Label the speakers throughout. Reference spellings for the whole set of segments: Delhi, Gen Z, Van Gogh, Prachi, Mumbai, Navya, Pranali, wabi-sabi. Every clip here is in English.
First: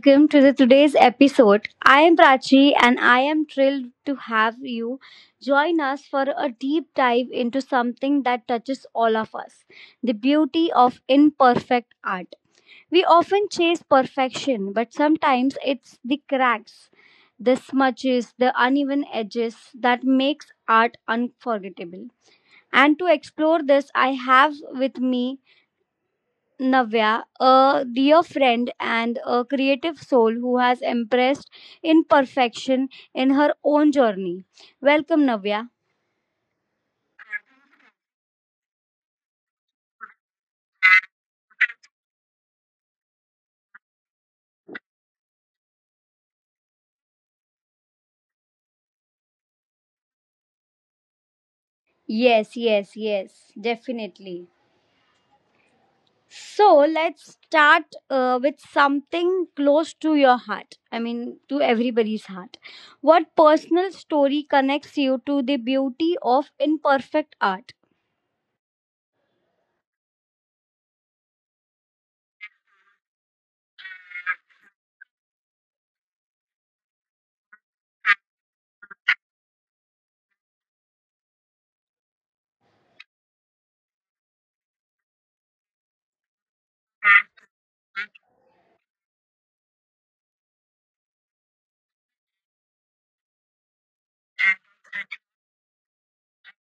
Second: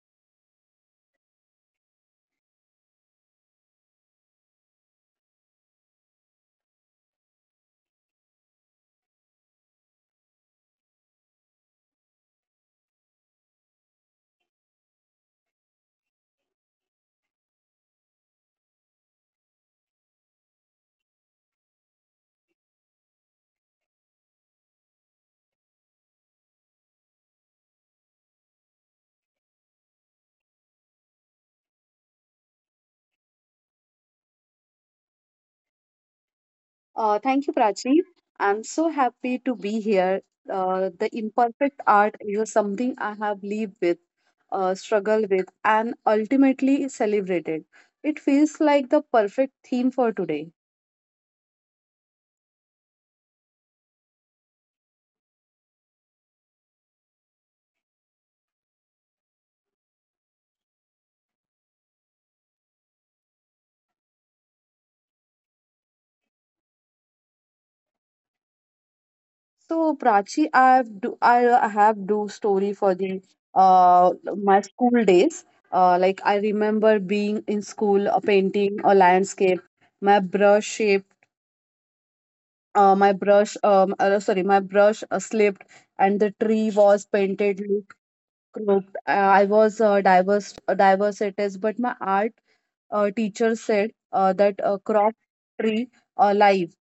Speaker 1: welcome to the today's episode. I am Prachi and I am thrilled to have you join us for a deep dive into something that touches all of us, the beauty of imperfect art. We often chase perfection, but sometimes it's the cracks, the smudges, the uneven edges that makes art unforgettable. And to explore this, I have with me Navya, a dear friend and a creative soul who has impressed imperfection in her own journey. Welcome, Navya.
Speaker 2: Thank you, Prachi. I'm so happy to be here. The imperfect art is something I have lived with, struggled with, and ultimately celebrated. It feels like the perfect theme for today.
Speaker 1: Yes, yes, yes, definitely. So let's start with something close to your heart. I mean, to everybody's heart. What personal story connects you to the beauty of imperfect art?
Speaker 2: So, Prachi, I have do story for the uh, my school days. Like I remember being in school, painting a landscape, my brush shape my brush sorry my brush slipped and the tree was painted look crooked I was diverse diverse it is, but my art teacher said that a crop tree alive.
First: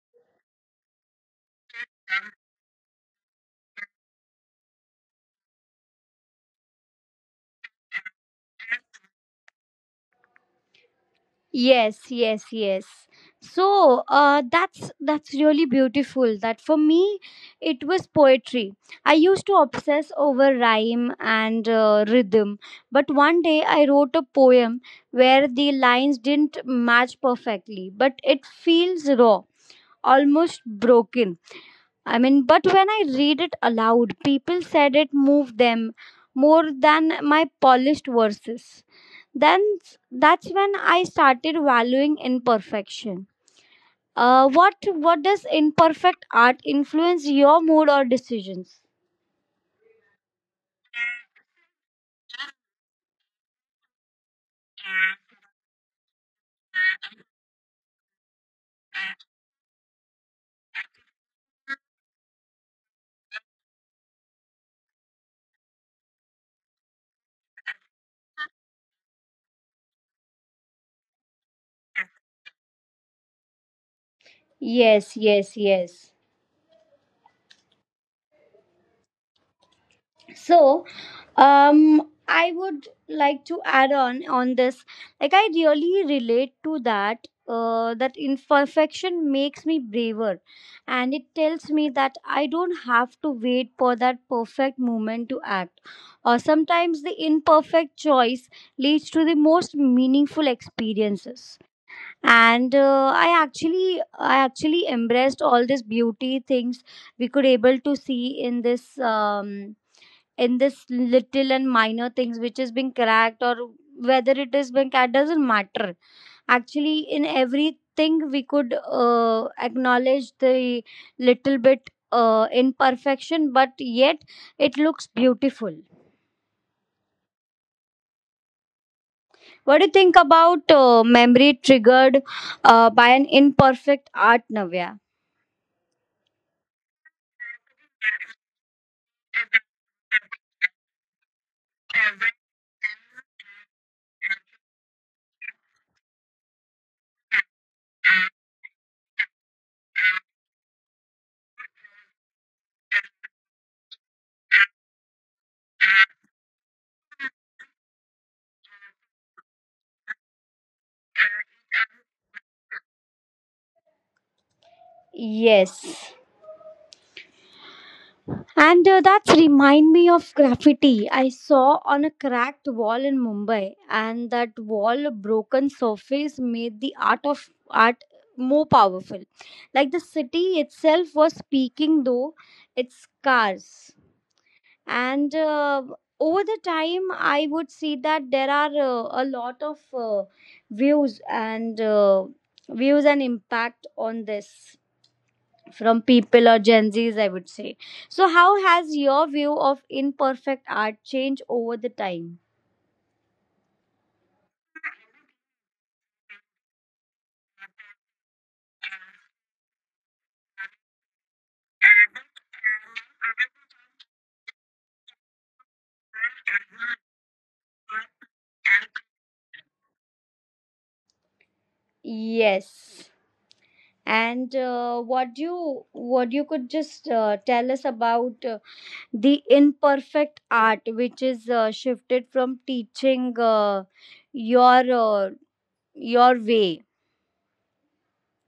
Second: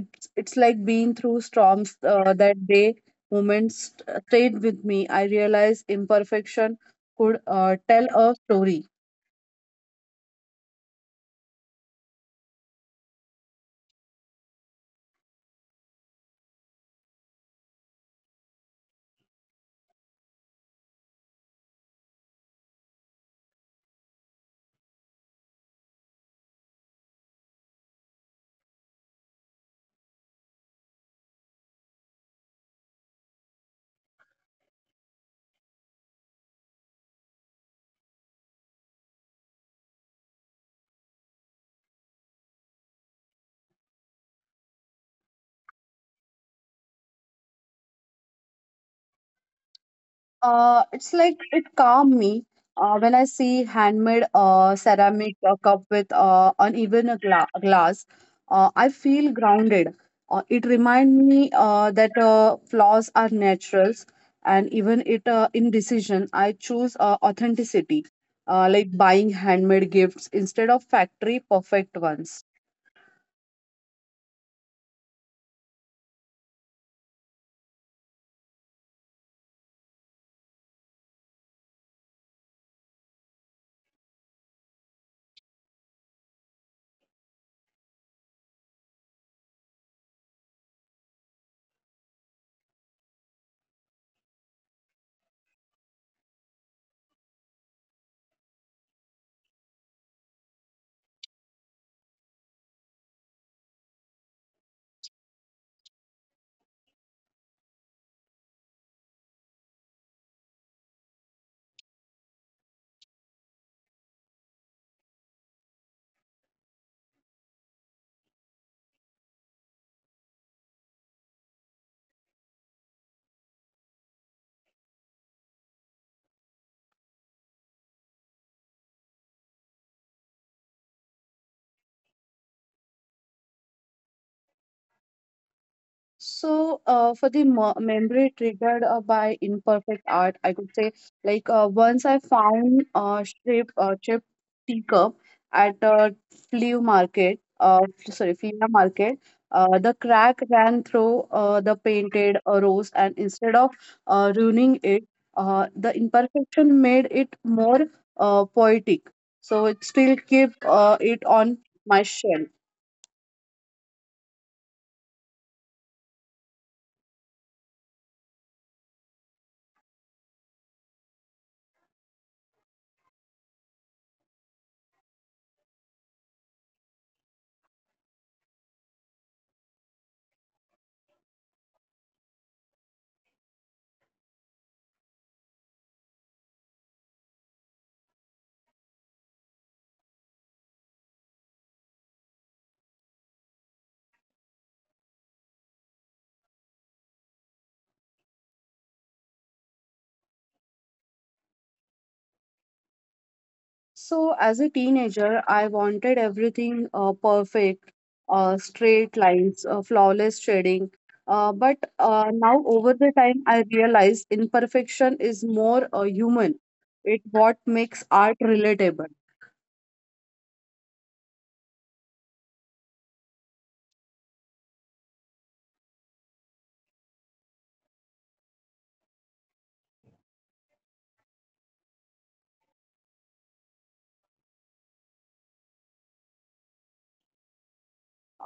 Speaker 2: It's like being through storms. That day moments stayed with me. I realized imperfection could tell a story.
Speaker 1: Yes, yes, yes. So that's really beautiful. That for me, it was poetry. I used to obsess over rhyme and rhythm, but one day I wrote a poem where the lines didn't match perfectly, but it feels raw, almost broken. I mean, but when I read it aloud, people said it moved them more than my polished verses then s- that's when I started valuing imperfection. What does imperfect art influence your mood or decisions?
Speaker 2: It's like it calmed me when I see handmade ceramic cup with uneven a glass. I feel grounded. It reminds me that flaws are naturals, and even it in decision, I choose authenticity, like buying handmade gifts instead of factory perfect ones.
Speaker 1: Yes, yes, yes. So, I would like to add on this. Like, I really relate to that. That imperfection makes me braver, and it tells me that I don't have to wait for that perfect moment to act. Or sometimes the imperfect choice leads to the most meaningful experiences. And I actually embraced all these beauty things we could able to see in this. In this little and minor things which is being cracked or whether it is being cracked doesn't matter, actually in everything we could acknowledge the little bit imperfection, but yet it looks beautiful. What do you think about memory triggered by an imperfect art, Navya?
Speaker 2: So, for the memory triggered by imperfect art, I could say, like, once I found a shape, chip teacup at a flea market, sorry, flea market. The crack ran through the painted rose, and instead of ruining it, the imperfection made it more poetic. So, it still keep it on my shelf.
Speaker 1: Yes. And that's remind me of graffiti I saw on a cracked wall in Mumbai, and that wall broken surface made the art of art more powerful. Like the city itself was speaking, though its scars. And over the time, I would see that there are a lot of views and impact on this from people or Gen Zs, I would say. So, how has your view of imperfect art changed over the time?
Speaker 2: So, as a teenager, I wanted everything perfect, straight lines, flawless shading. But now, over the time, I realized imperfection is more human. It what makes art relatable.
Speaker 1: Yes. And what you could just tell us about the imperfect art, which is shifted from teaching your uh, your way.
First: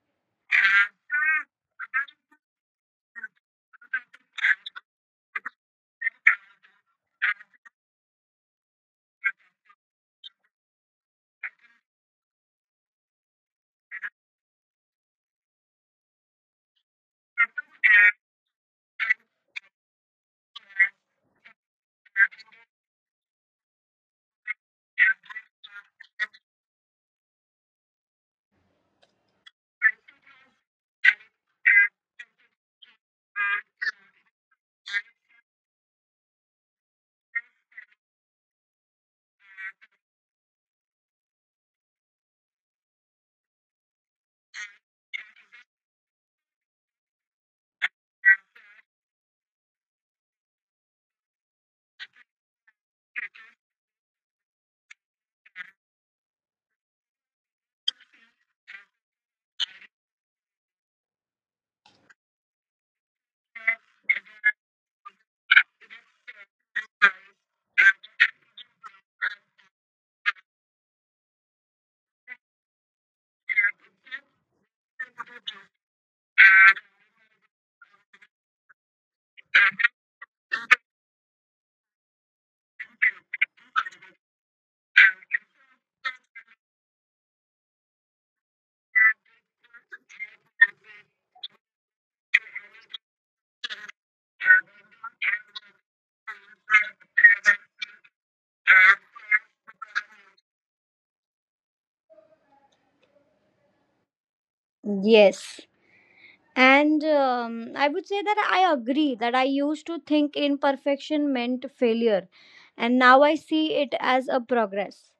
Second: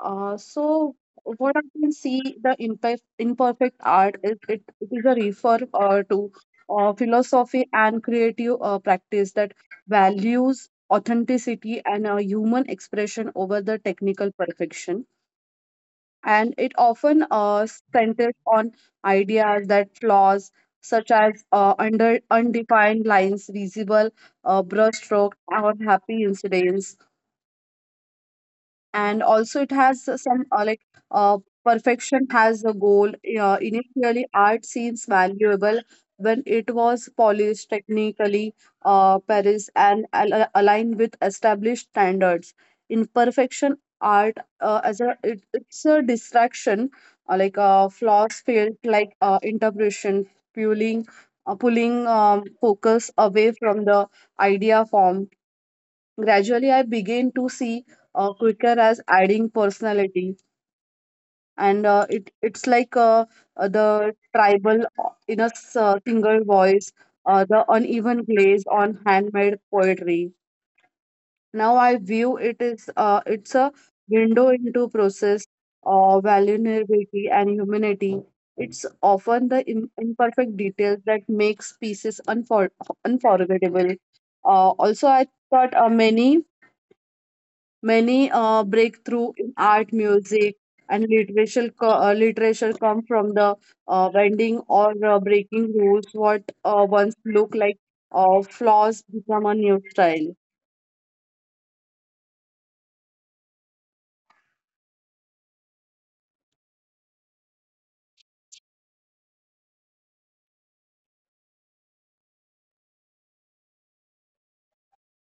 Speaker 2: So what I can see, the imperfect art is it, it is a refer to philosophy and creative practice that values authenticity and human expression over the technical perfection. And it often centers on ideas that flaws, such as under undefined lines, visible brushstroke, or happy incidents. And also, it has some uh, perfection has a goal. Initially, art seems valuable when it was polished technically, paris and aligned with established standards. Imperfection art as a it, it's a distraction, flaws felt like interpretation, fueling, pulling focus away from the idea form. Gradually, I began to see Quicker as adding personality, and it's like the tribal in a single voice, the uneven glaze on handmade poetry. Now I view it is it's a window into process, vulnerability and humanity. It's often the imperfect details that makes pieces unforgettable. Also, I thought Many breakthrough in art, music, and literature, literature come from the bending or breaking rules. What once looked like flaws become a new style.
Speaker 1: Yes. And I would say that I agree that I used to think imperfection meant failure, and now I see it as a progress.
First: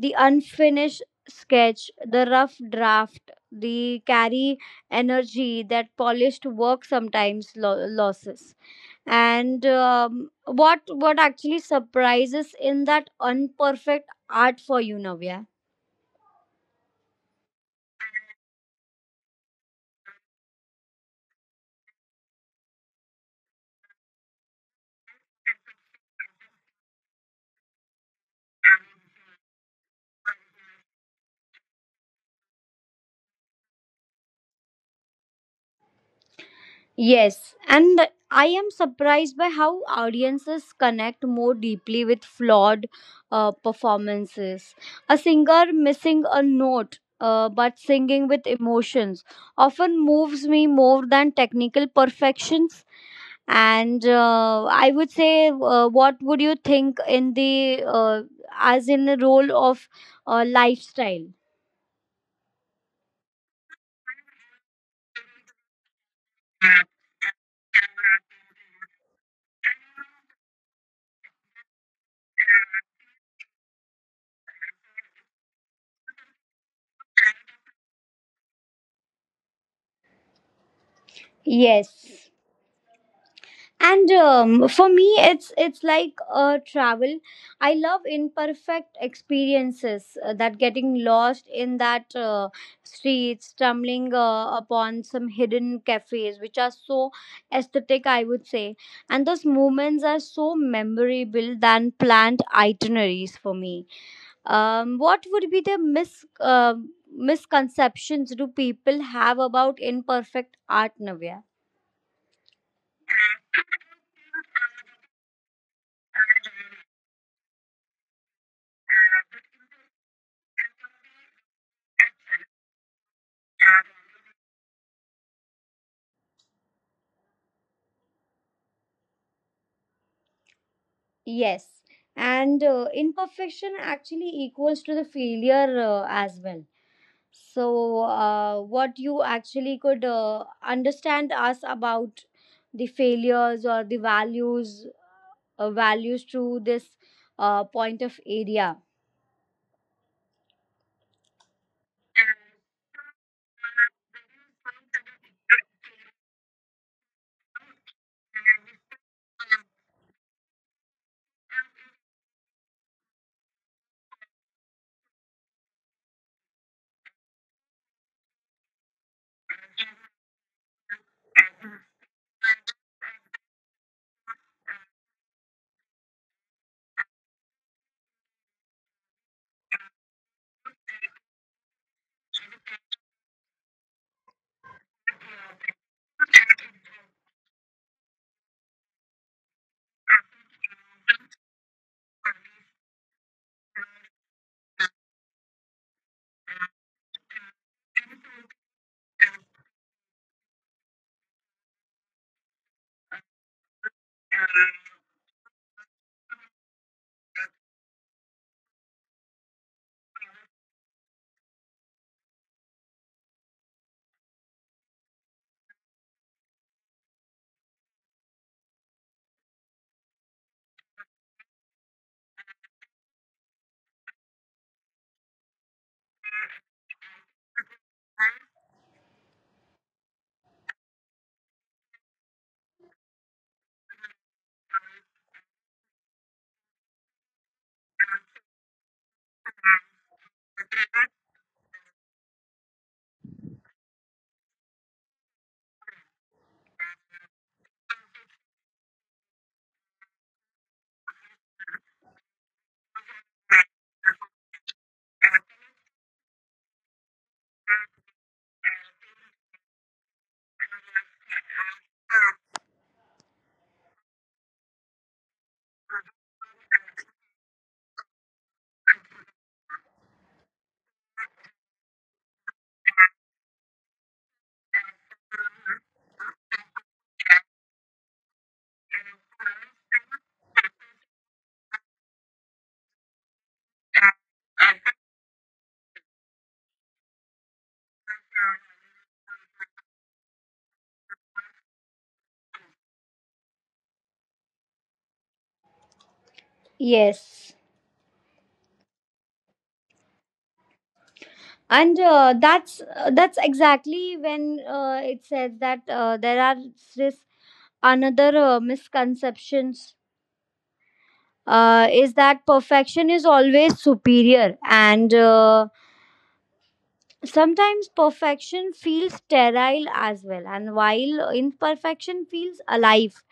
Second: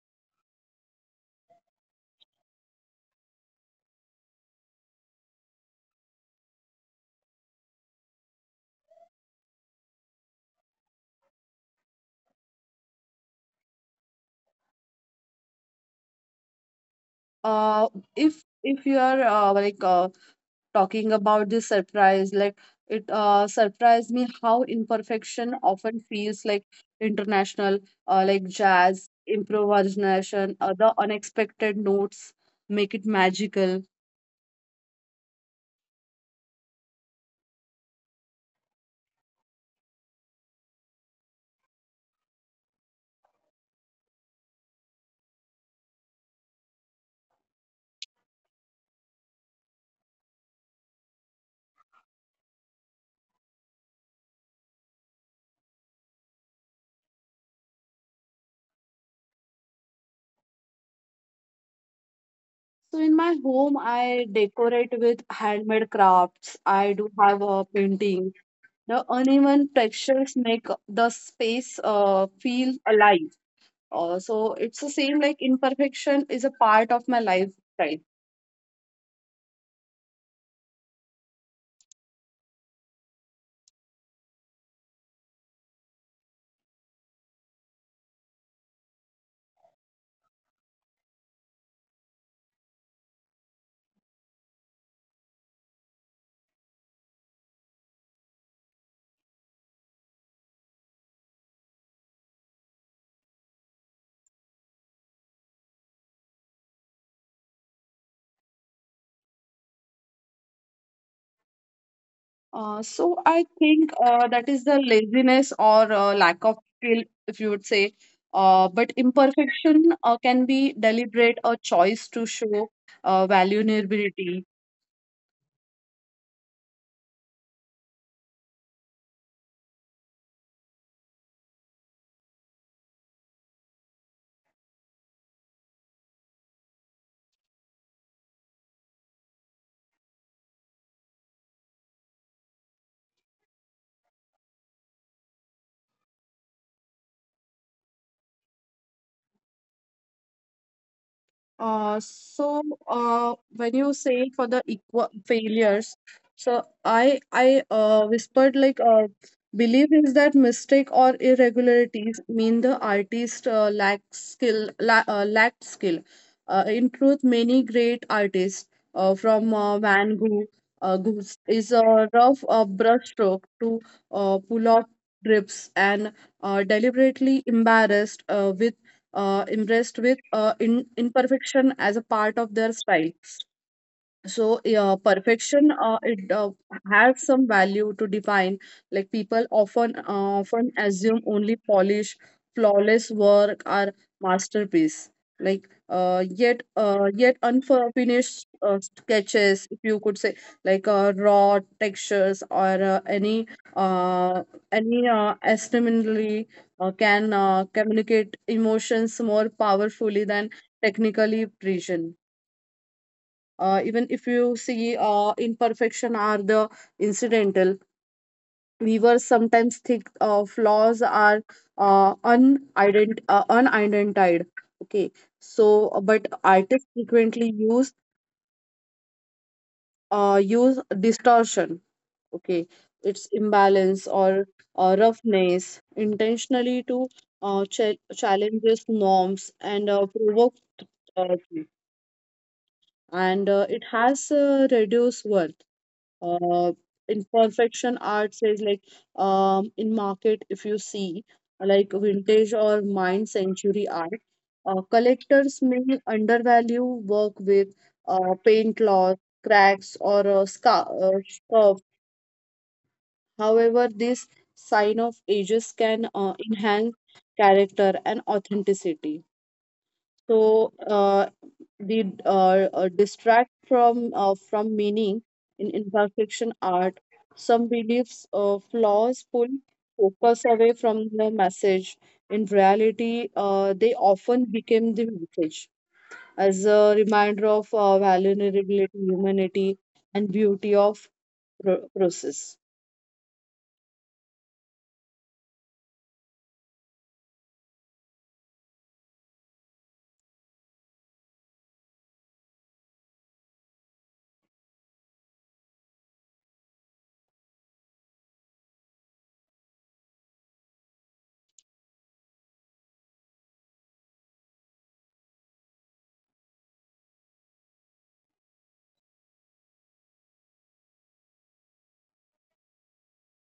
Speaker 1: The unfinished sketch, the rough draft, the carry energy that polished work sometimes losses. And what actually surprises in that unperfect art for you, Navya?
Speaker 2: Uh, if you are talking about this surprise, like it surprised me how imperfection often feels like international, like jazz improvisation, the unexpected notes make it magical.
Speaker 1: Yes, and I am surprised by how audiences connect more deeply with flawed performances. A singer missing a note but singing with emotions often moves me more than technical perfections. And I would say, what would you think in the as in the role of lifestyle?
Speaker 2: So in my home, I decorate with handmade crafts. I do have a painting. The uneven textures make the space feel alive. So it's the same, like imperfection is a part of my lifestyle.
Speaker 1: Yes. And for me it's like a travel. I love imperfect experiences, that getting lost in that streets, stumbling upon some hidden cafes which are so aesthetic, I would say, and those moments are so memorable than planned itineraries for me. What would be the misconceptions do people have about imperfect art, Navya?
Speaker 2: So I think that is the laziness or lack of skill, if you would say. But imperfection can be deliberate, a choice to show value.
Speaker 1: Yes, and imperfection actually equals to the failure as well. So, what you actually could understand us about the failures or the values, values through this point of area.
Speaker 2: So when you say for the equal failures, so I whispered like believe is that mistake or irregularities mean the artist lacked skill. In truth, many great artists, from Van Gogh, Gogh's is a rough brushstroke to pull off drips and deliberately embarrassed with impressed with in imperfection as a part of their style. So yeah, perfection it has some value to define. Like people often, assume only polished flawless work are masterpiece, yet unfinished sketches, if you could say, raw textures or uh, any estimatingly can communicate emotions more powerfully than technically precision. Even if you see imperfection are the incidental weavers sometimes think flaws are unidentified. Okay. But artists frequently use distortion. Okay. Its imbalance or roughness intentionally to challenges norms and provoke. Uh, and It has reduced work. uh, in perfection art says, like in market, if you see, like vintage or mine century art, collectors may undervalue work with paint loss, cracks or a scuff. However, this sign of ages can enhance character and authenticity. So did Distract from meaning in imperfection art. Some beliefs flaws pull focus away from the message. In reality, they often became the message as a reminder of vulnerability, humanity, and beauty of process.
Speaker 1: Yes, and that's exactly when it says that there are this another misconceptions is that perfection is always superior, and sometimes perfection feels sterile as well, and while imperfection feels alive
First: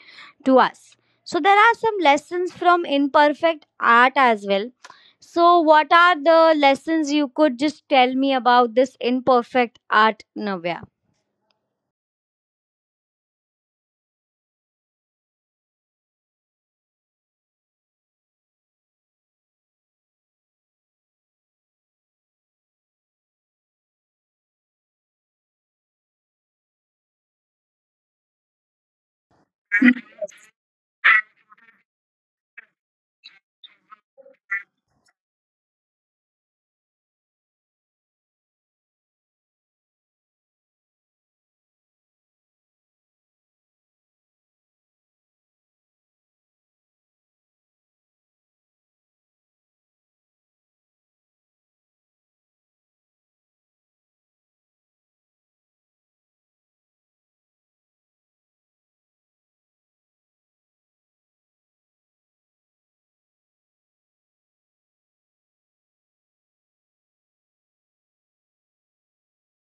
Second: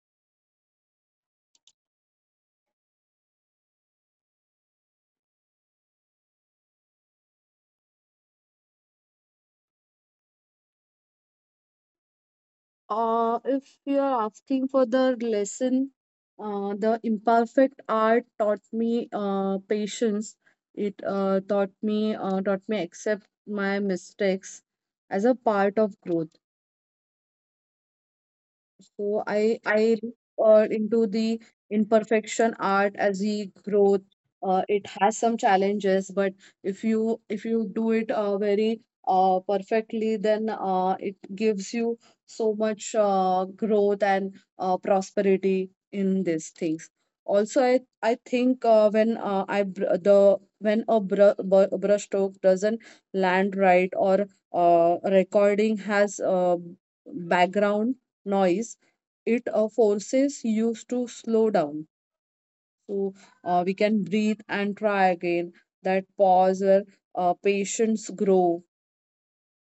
Speaker 1: to us. So there are some lessons from imperfect art as well. So what are the lessons you could just tell me about this imperfect art, Navya?
Speaker 2: If you are asking for the lesson, the imperfect art taught me patience. It taught me accept my mistakes as a part of growth. So I look into the imperfection art as the growth. It has some challenges, but if you do it very perfectly, then it gives you so much growth and prosperity in these things. Also, I think when I br- the when a br- br- brush stroke doesn't land right, or recording has background noise, it forces you to slow down, so we can breathe and try again. That pause where uh, patience grow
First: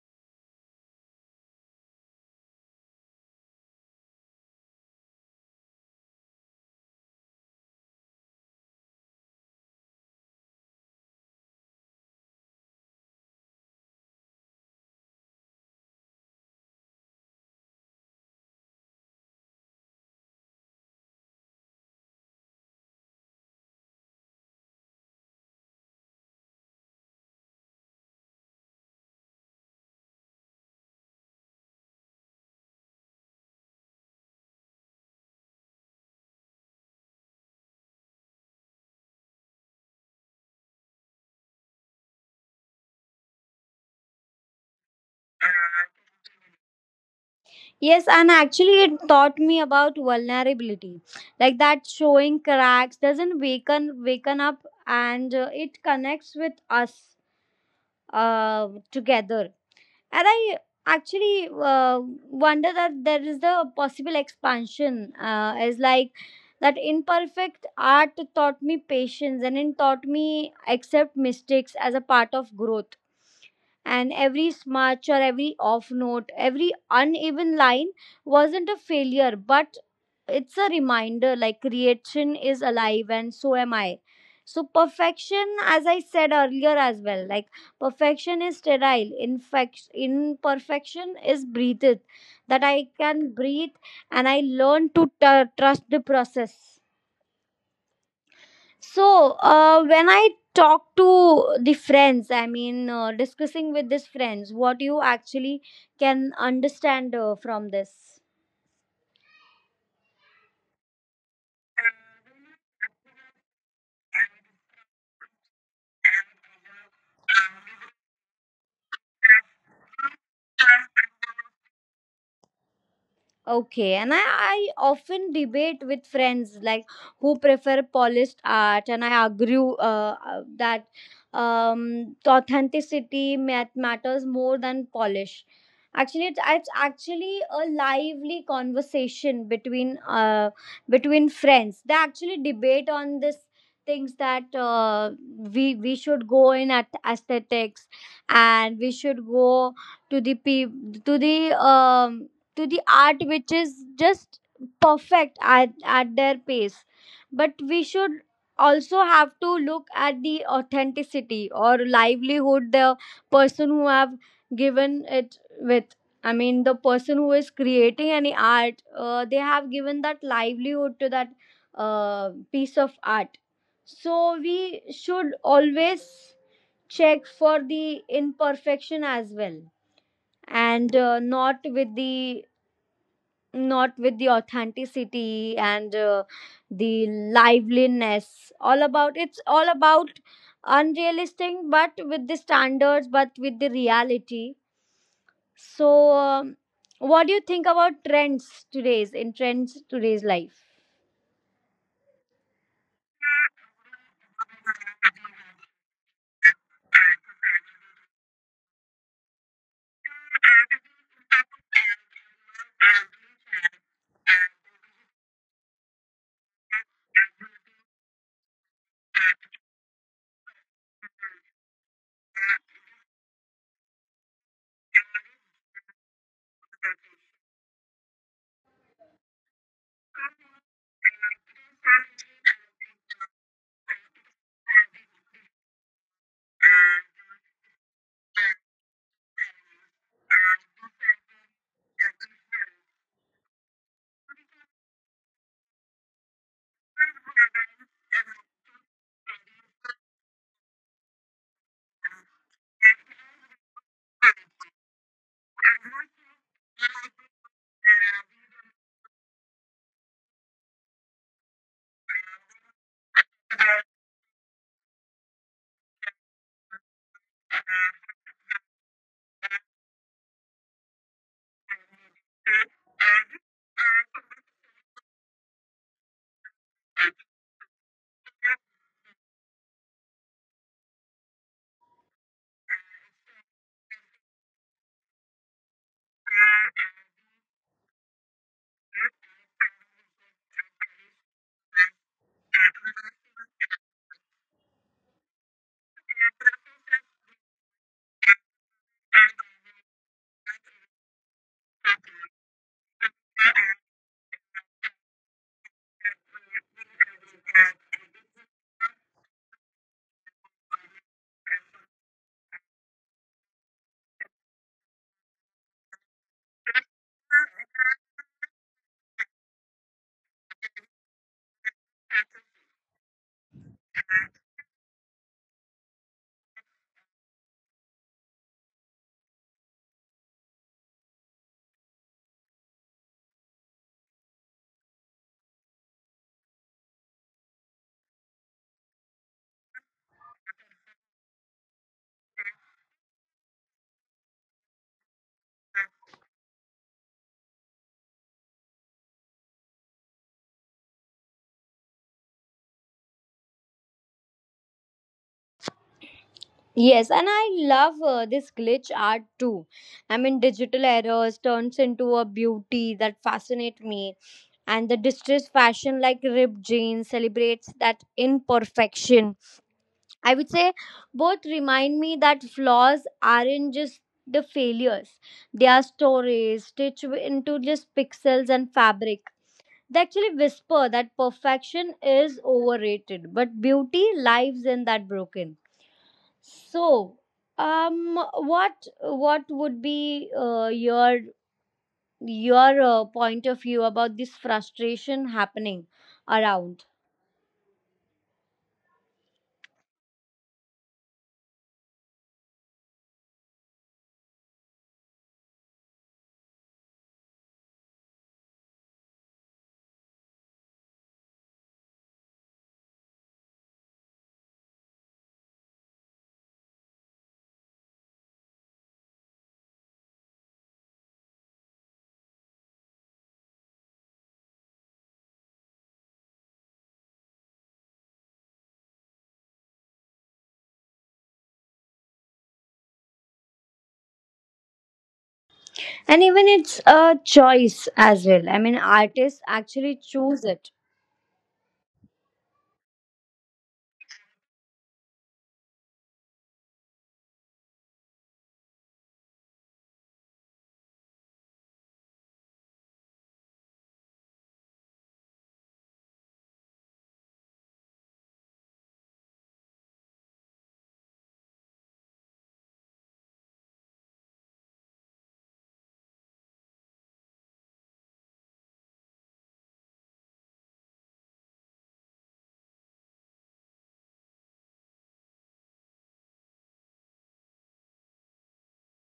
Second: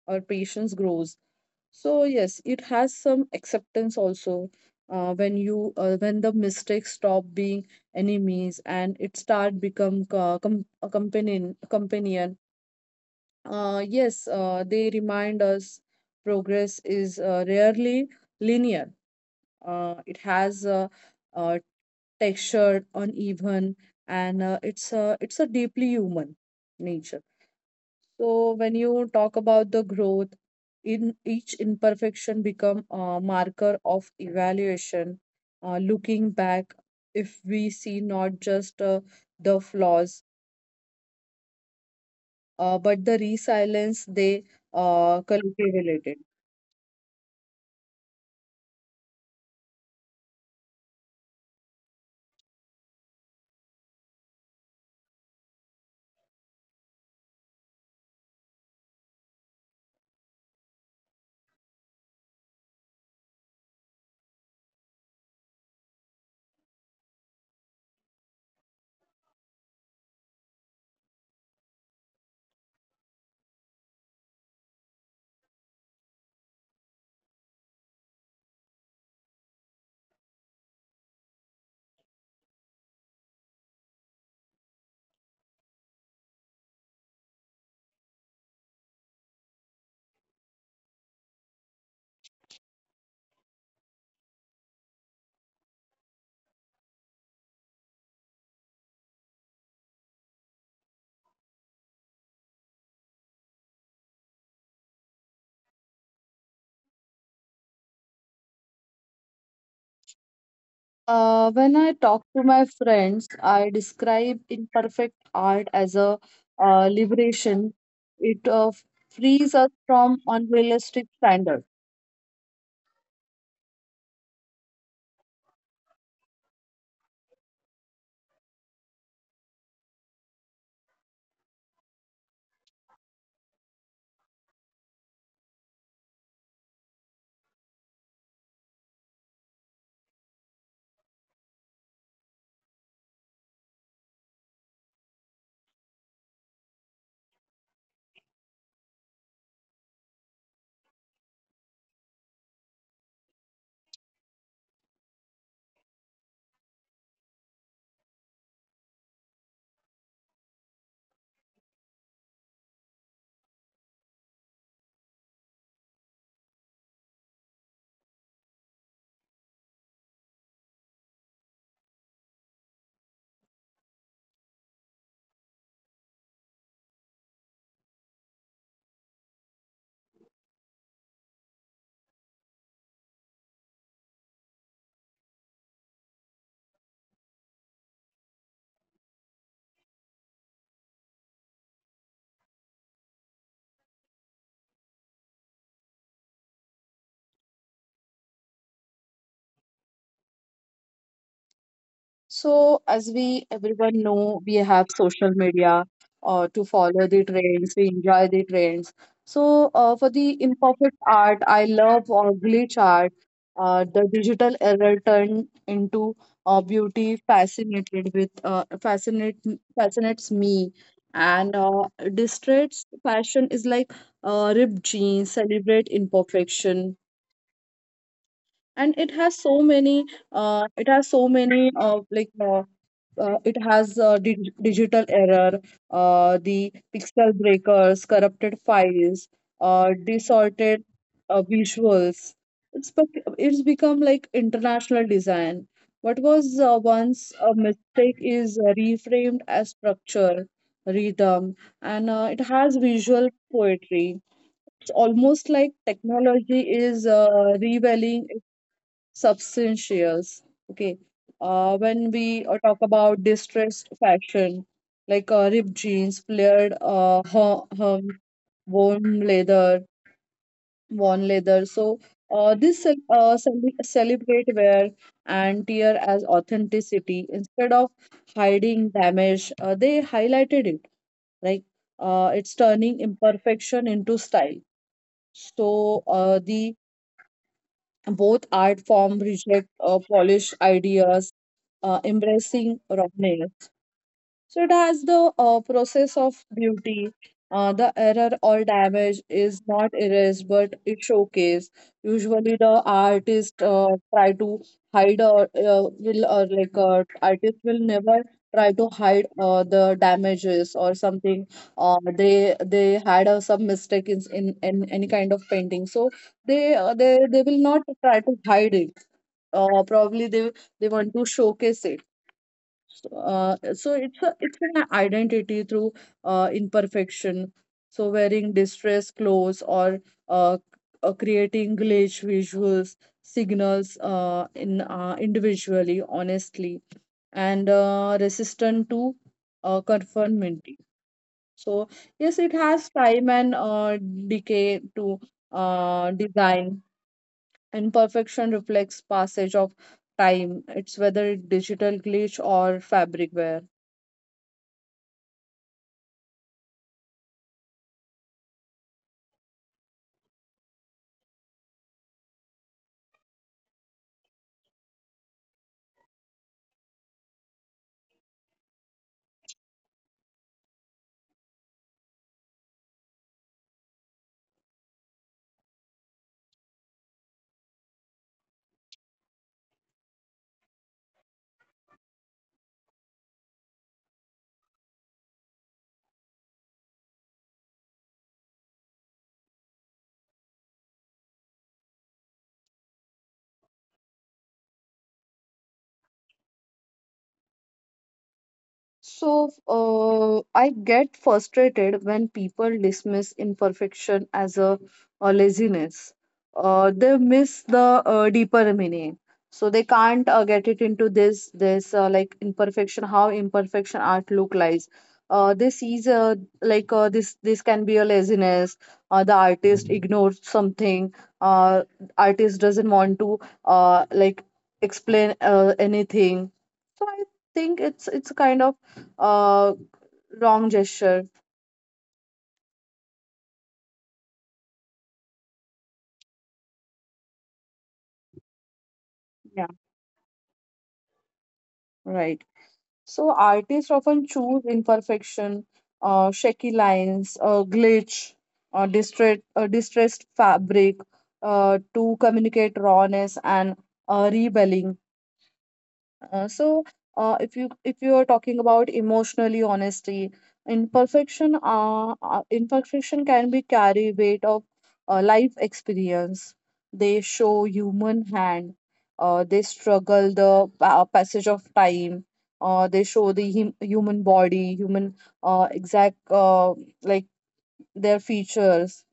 Speaker 2: patience grows. So yes, it has some acceptance also, when the mistakes stop being enemies and it start become a companion. Yes, they remind us progress is rarely linear. It has a textured, uneven, and it's a deeply human nature. So when you talk about the growth, in each imperfection become a marker of evaluation. Looking back, if we see not just the flaws, but the resilience they cultivated.
Speaker 1: Yes, and actually, it taught me about vulnerability, like that showing cracks doesn't waken up, and it connects with us together. And I actually wonder that there is the possible expansion as like that imperfect art taught me patience and it taught me accept mistakes as a part of growth. And every smudge or every off note, every uneven line wasn't a failure, but it's a reminder like creation is alive and so am I. So perfection, as I said earlier as well, like, perfection is sterile. Imperfection is breathed. That I can breathe and I learn to trust the process. So, when I talk to the friends, I mean, discussing with these friends, what you actually can understand from this.
Speaker 2: When I talk to my friends, I describe imperfect art as a liberation. It frees us from unrealistic standards.
Speaker 1: Okay, and I often debate with friends like who prefer polished art, and I argue that the authenticity matters more than polish. Actually, it's actually a lively conversation between between friends. They actually debate on this things that we should go in at aesthetics, and we should go to the to the um, art which is just perfect at their pace, but we should also have to look at the authenticity or livelihood the person who have given it with. I mean the person who is creating any art, they have given that livelihood to that piece of art. So we should always check for the imperfection as well, and not with the authenticity and the liveliness. All about, it's all about unrealistic but with the standards, but with the reality. So what do you think about trends today's in trends today's life?
Speaker 2: So, as we everyone know, we have social media to follow the trends, we enjoy the trends. So, for the imperfect art, I love glitch art. The digital error turned into beauty, fascinated with fascinates me, and distress fashion is like ripped jeans, celebrate imperfection. And it has so many, it has so many like it has dig- digital error, the pixel breakers, corrupted files, distorted visuals. It's become like international design. What was once a mistake is reframed as structure, rhythm, and it has visual poetry. It's almost like technology is revealing substantials. Okay. When we talk about distressed fashion, like ripped jeans, flared worn leather, worn leather. So this celebrate wear and tear as authenticity instead of hiding damage. They highlighted it, like it's turning imperfection into style. The both art form reject polished ideas, embracing rawness. So it has the process of beauty. The error or damage is not erased, but it showcased. Usually, the artist try to hide, or artist will never try to hide the damages or something. They had some mistake in any kind of painting, so they will not try to hide it. Probably they want to showcase it. So, it's a, it's an identity through imperfection. So wearing distressed clothes or uh, creating glitch visuals signals in individually, honestly, and resistant to conformity. So yes, it has time and decay to design. And perfection reflects passage of time. It's whether digital glitch or fabric wear.
Speaker 1: Yes, and I love this glitch art too. I mean digital errors turns into a beauty that fascinate me, and the distressed fashion like ripped jeans celebrates that imperfection, I would say. Both remind me that flaws aren't just the failures, they are stories stitched into just pixels and fabric. They actually whisper that perfection is overrated, but beauty lives in that broken. So, what would be your point of view about this frustration happening around?
Speaker 2: So, I get frustrated when people dismiss imperfection as a laziness. They miss the deeper meaning. So they can't get it into this like imperfection, how imperfection art look like. This is like this this can be a laziness. The artist ignores something. Uh, Artist doesn't want to uh, like explain anything. So I think it's a kind of uh, wrong gesture.
Speaker 1: And even it's a choice as well. I mean, artists
Speaker 2: Yeah,
Speaker 1: actually choose it.
Speaker 2: right. So artists often choose imperfection, shaky lines, glitch, distressed fabric to communicate rawness and rebelling. Uh, so, if you are talking about emotionally honesty, imperfection can be carry weight of life experience. They show human hand. They struggle the passage of time. They show the human body, human exact like their features.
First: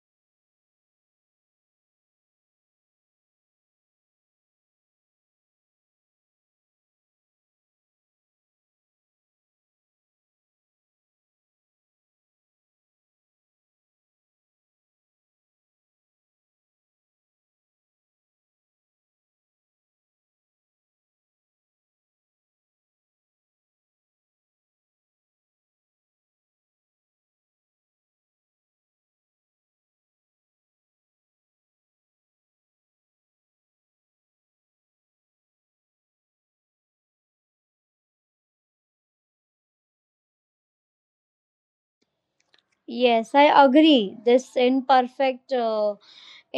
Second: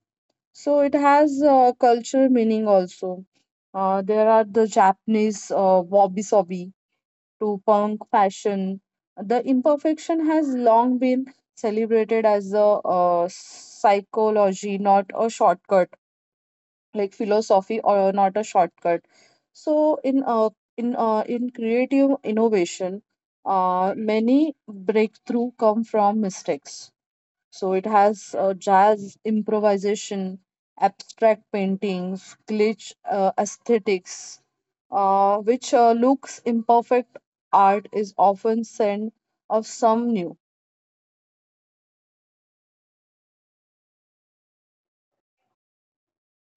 Speaker 2: So it has cultural meaning also. There are the Japanese wabi-sabi to punk fashion. The imperfection has long been celebrated as a psychology, not a shortcut, like philosophy or not a shortcut. So in creative innovation, many breakthrough come from mistakes. So it has jazz improvisation, abstract paintings, glitch aesthetics, which looks imperfect art is often sent of some new.
Speaker 1: Yes, I agree. This imperfect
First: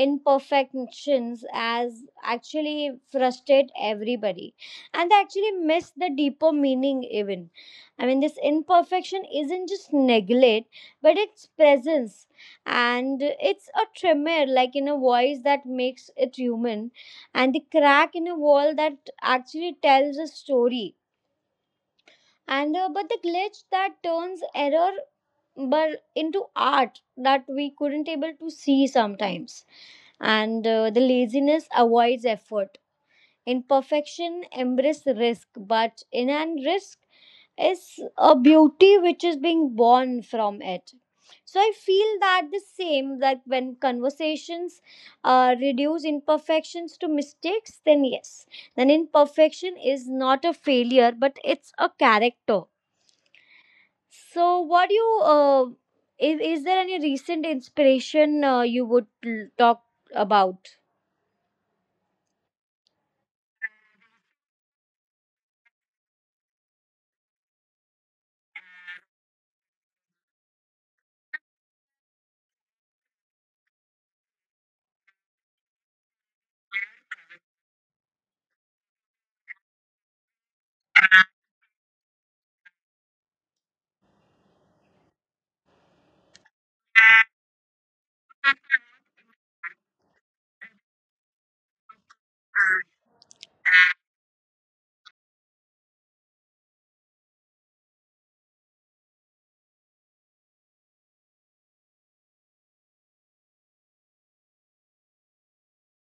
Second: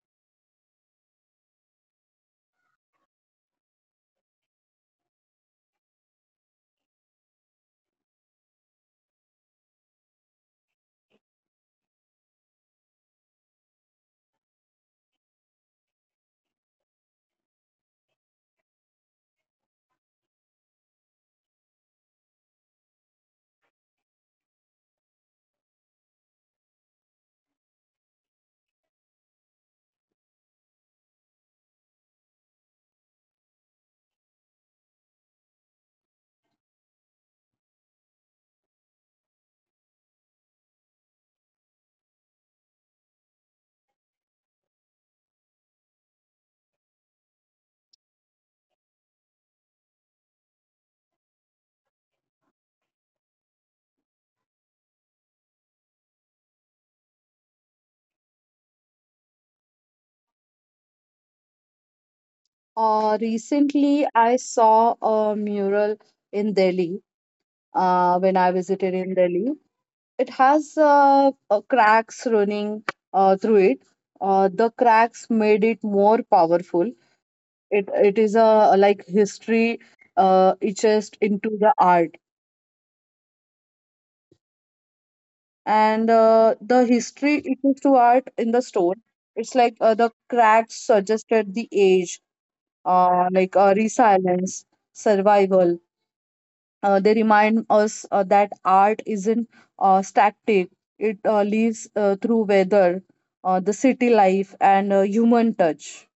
Speaker 1: imperfections as actually frustrate everybody, and they actually miss the deeper meaning. Even, I mean, this imperfection isn't just neglect, but it's presence, and it's a tremor, like in a voice that makes it human, and the crack in a wall that actually tells a story. And but the glitch that turns error but into art that we couldn't able to see sometimes, and the laziness avoids effort. Imperfection embrace risk, but in and risk is a beauty which is being born from it. So I feel that the same, that when conversations reduce imperfections to mistakes, then yes, then imperfection is not a failure but it's a character. So, what do you is there any recent inspiration you would talk about?
Speaker 2: Recently, I saw a mural in Delhi when I visited in Delhi. It has cracks running through it. The cracks made it more powerful, it is a like history etched into the art, and the history etched to art in the stone. It's like the cracks suggested the age, resilience, survival. They remind us that art isn't static. It lives through weather, the city life, and human touch.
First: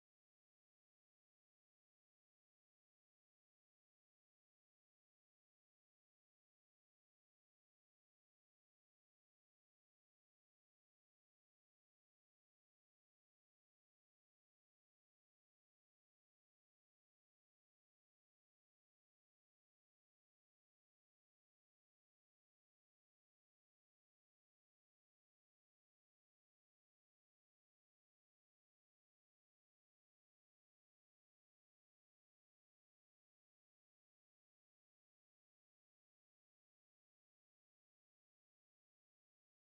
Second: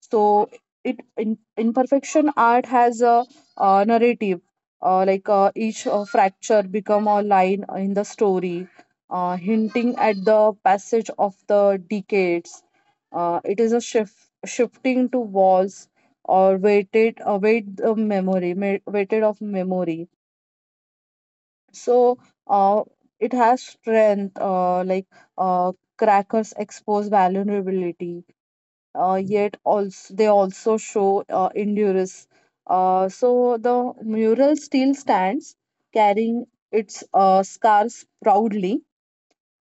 Speaker 2: So imperfection art has a narrative. Each fracture become a line in the story, hinting at the passage of the decades. It is a shifting to walls, or weighted weight the memory ma- weighted of memory. So, uh, it has strength, uh, crackers expose vulnerability, yet also they also show endurance. So the mural still stands, carrying its scars proudly,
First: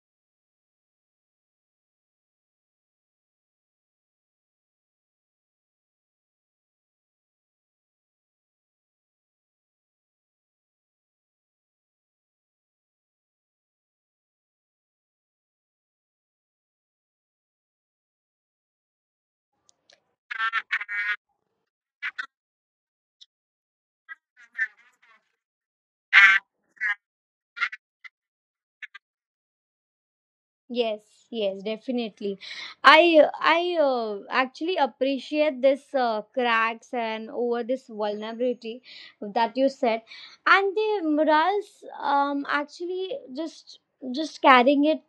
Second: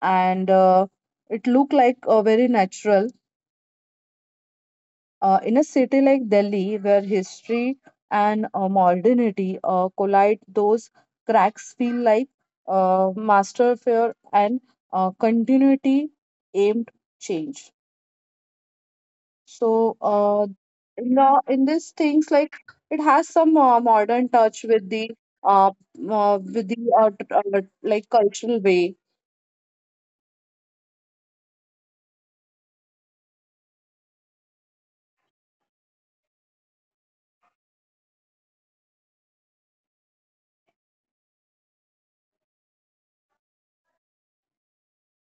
Speaker 2: and it looked like very natural in a city like Delhi, where history and modernity collide. Those cracks feel like master fear and continuity aimed change. So, in these things, like it has some modern touch with the uh, uh with the uh, t- like cultural way.
Speaker 1: Yes, yes, definitely. I actually appreciate this cracks and over this vulnerability that you said, and the murals. Actually just just carrying it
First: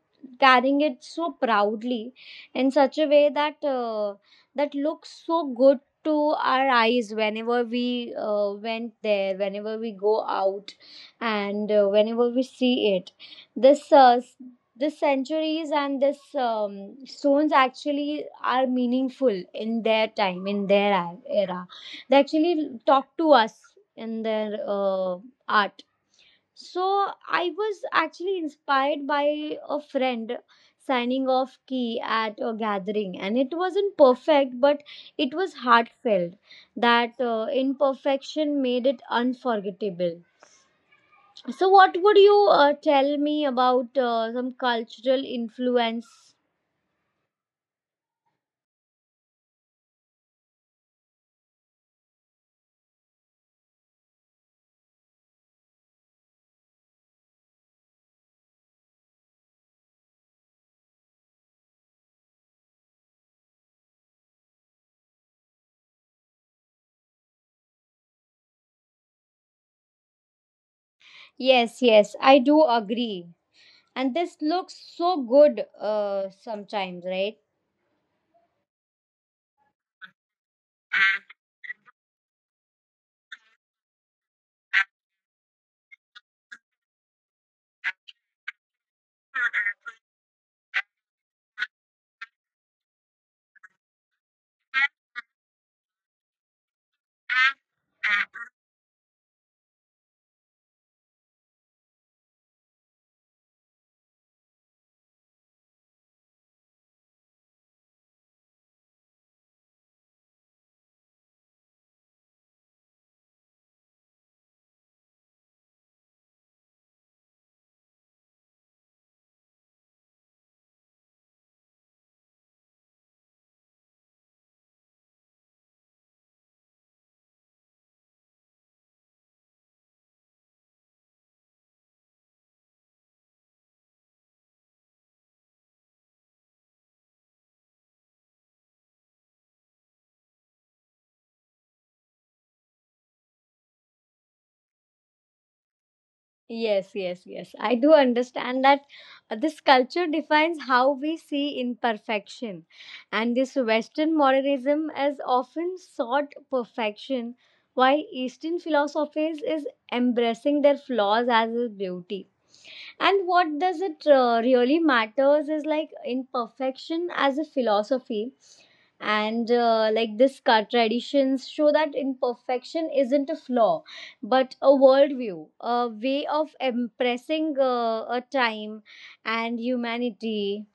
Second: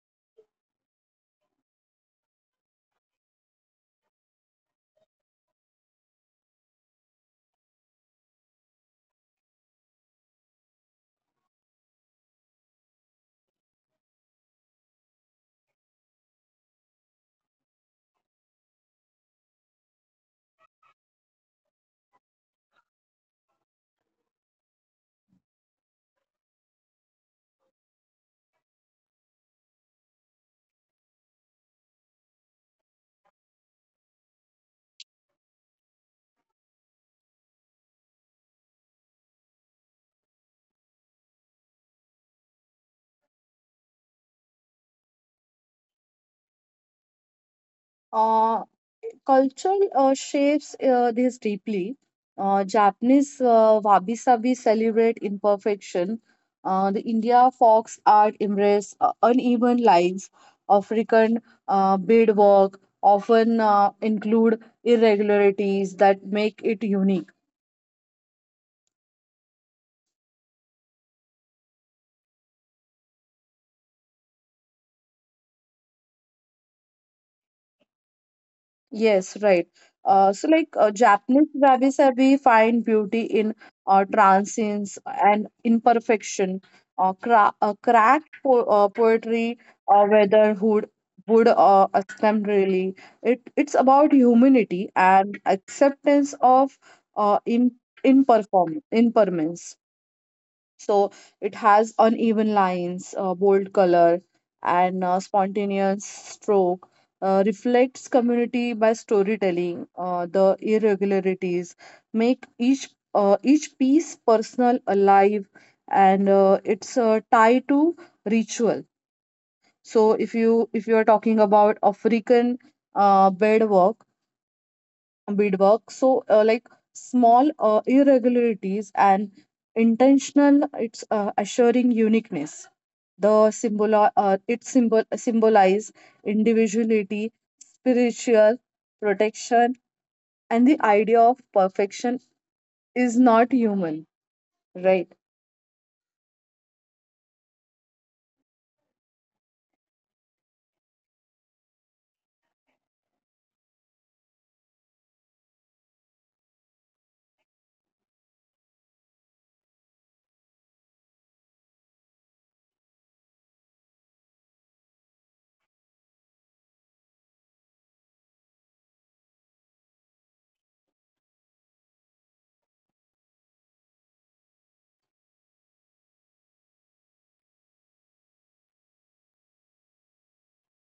Speaker 1: carrying it so proudly, in such a way that that looks so good to our eyes whenever we went there, whenever we go out, and whenever we see it. This the centuries and this stones actually are meaningful in their time, in their era. They actually talk to us in their art. So I was actually inspired by a friend signing off key at a gathering, and it wasn't perfect but it was heartfelt. That imperfection made it unforgettable. So, what would you tell me about some cultural influence?
Speaker 2: Uh, Culture shapes this deeply. Japanese wabi sabi celebrate imperfection. The India fox art embrace uneven lines. African beadwork often include irregularities that make it unique.
Speaker 1: Yes, yes, I do agree. And this looks so good sometimes, right?
Speaker 2: Yes, right. Japanese wabi sabi find beauty in transience and imperfection, cra cracked po poetry, whether would attempt really. It's about humanity and acceptance of in imperform impermanence. So it has uneven lines, bold color, and spontaneous stroke. Reflects community by storytelling. The irregularities make each piece personal, alive, and it's tied to ritual. So if you are talking about African uh, bedwork, beadwork. So, like small irregularities and intentional, it's assuring uniqueness. The symbol symbolize individuality, spiritual protection, and the idea of perfection is not human, right?
Speaker 1: Yes, yes, yes. I do understand that this culture defines how we see imperfection. And this Western modernism has often sought perfection, while Eastern philosophies is embracing their flaws as a beauty. And what does it really matters is like imperfection as a philosophy. And like this cult traditions show that imperfection isn't a flaw but a worldview, a way of impressing a time and humanity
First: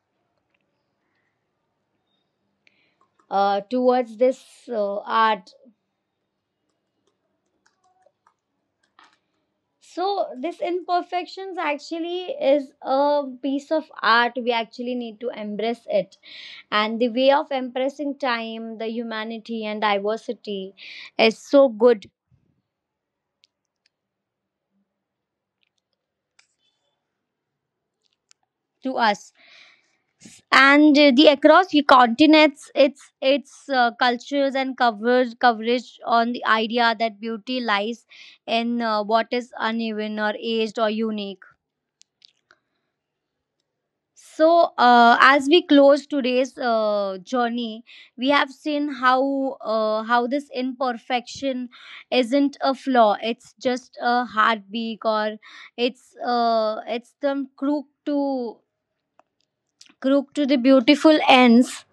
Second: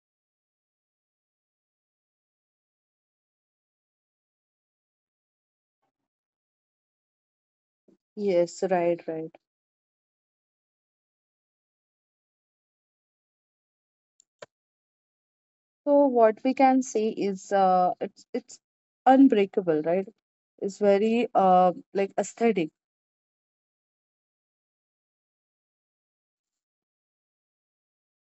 Speaker 1: towards this art.
Speaker 2: Yes, right, right.
Speaker 1: So, this imperfections actually is a piece of art. We actually need to embrace
Speaker 2: So
Speaker 1: it.
Speaker 2: what we can
Speaker 1: And
Speaker 2: say
Speaker 1: the way
Speaker 2: is,
Speaker 1: of
Speaker 2: uh,
Speaker 1: embracing
Speaker 2: it's it's
Speaker 1: time, the humanity,
Speaker 2: unbreakable,
Speaker 1: and
Speaker 2: right?
Speaker 1: diversity
Speaker 2: It's very
Speaker 1: is so
Speaker 2: like
Speaker 1: good
Speaker 2: aesthetic
Speaker 1: to us. And the across the continents its cultures and coverage on the idea that beauty lies in what is uneven or aged or unique. So as we close today's journey, we have seen how this imperfection isn't a flaw, it's just a heartbeat, or it's the crook to the beautiful ends,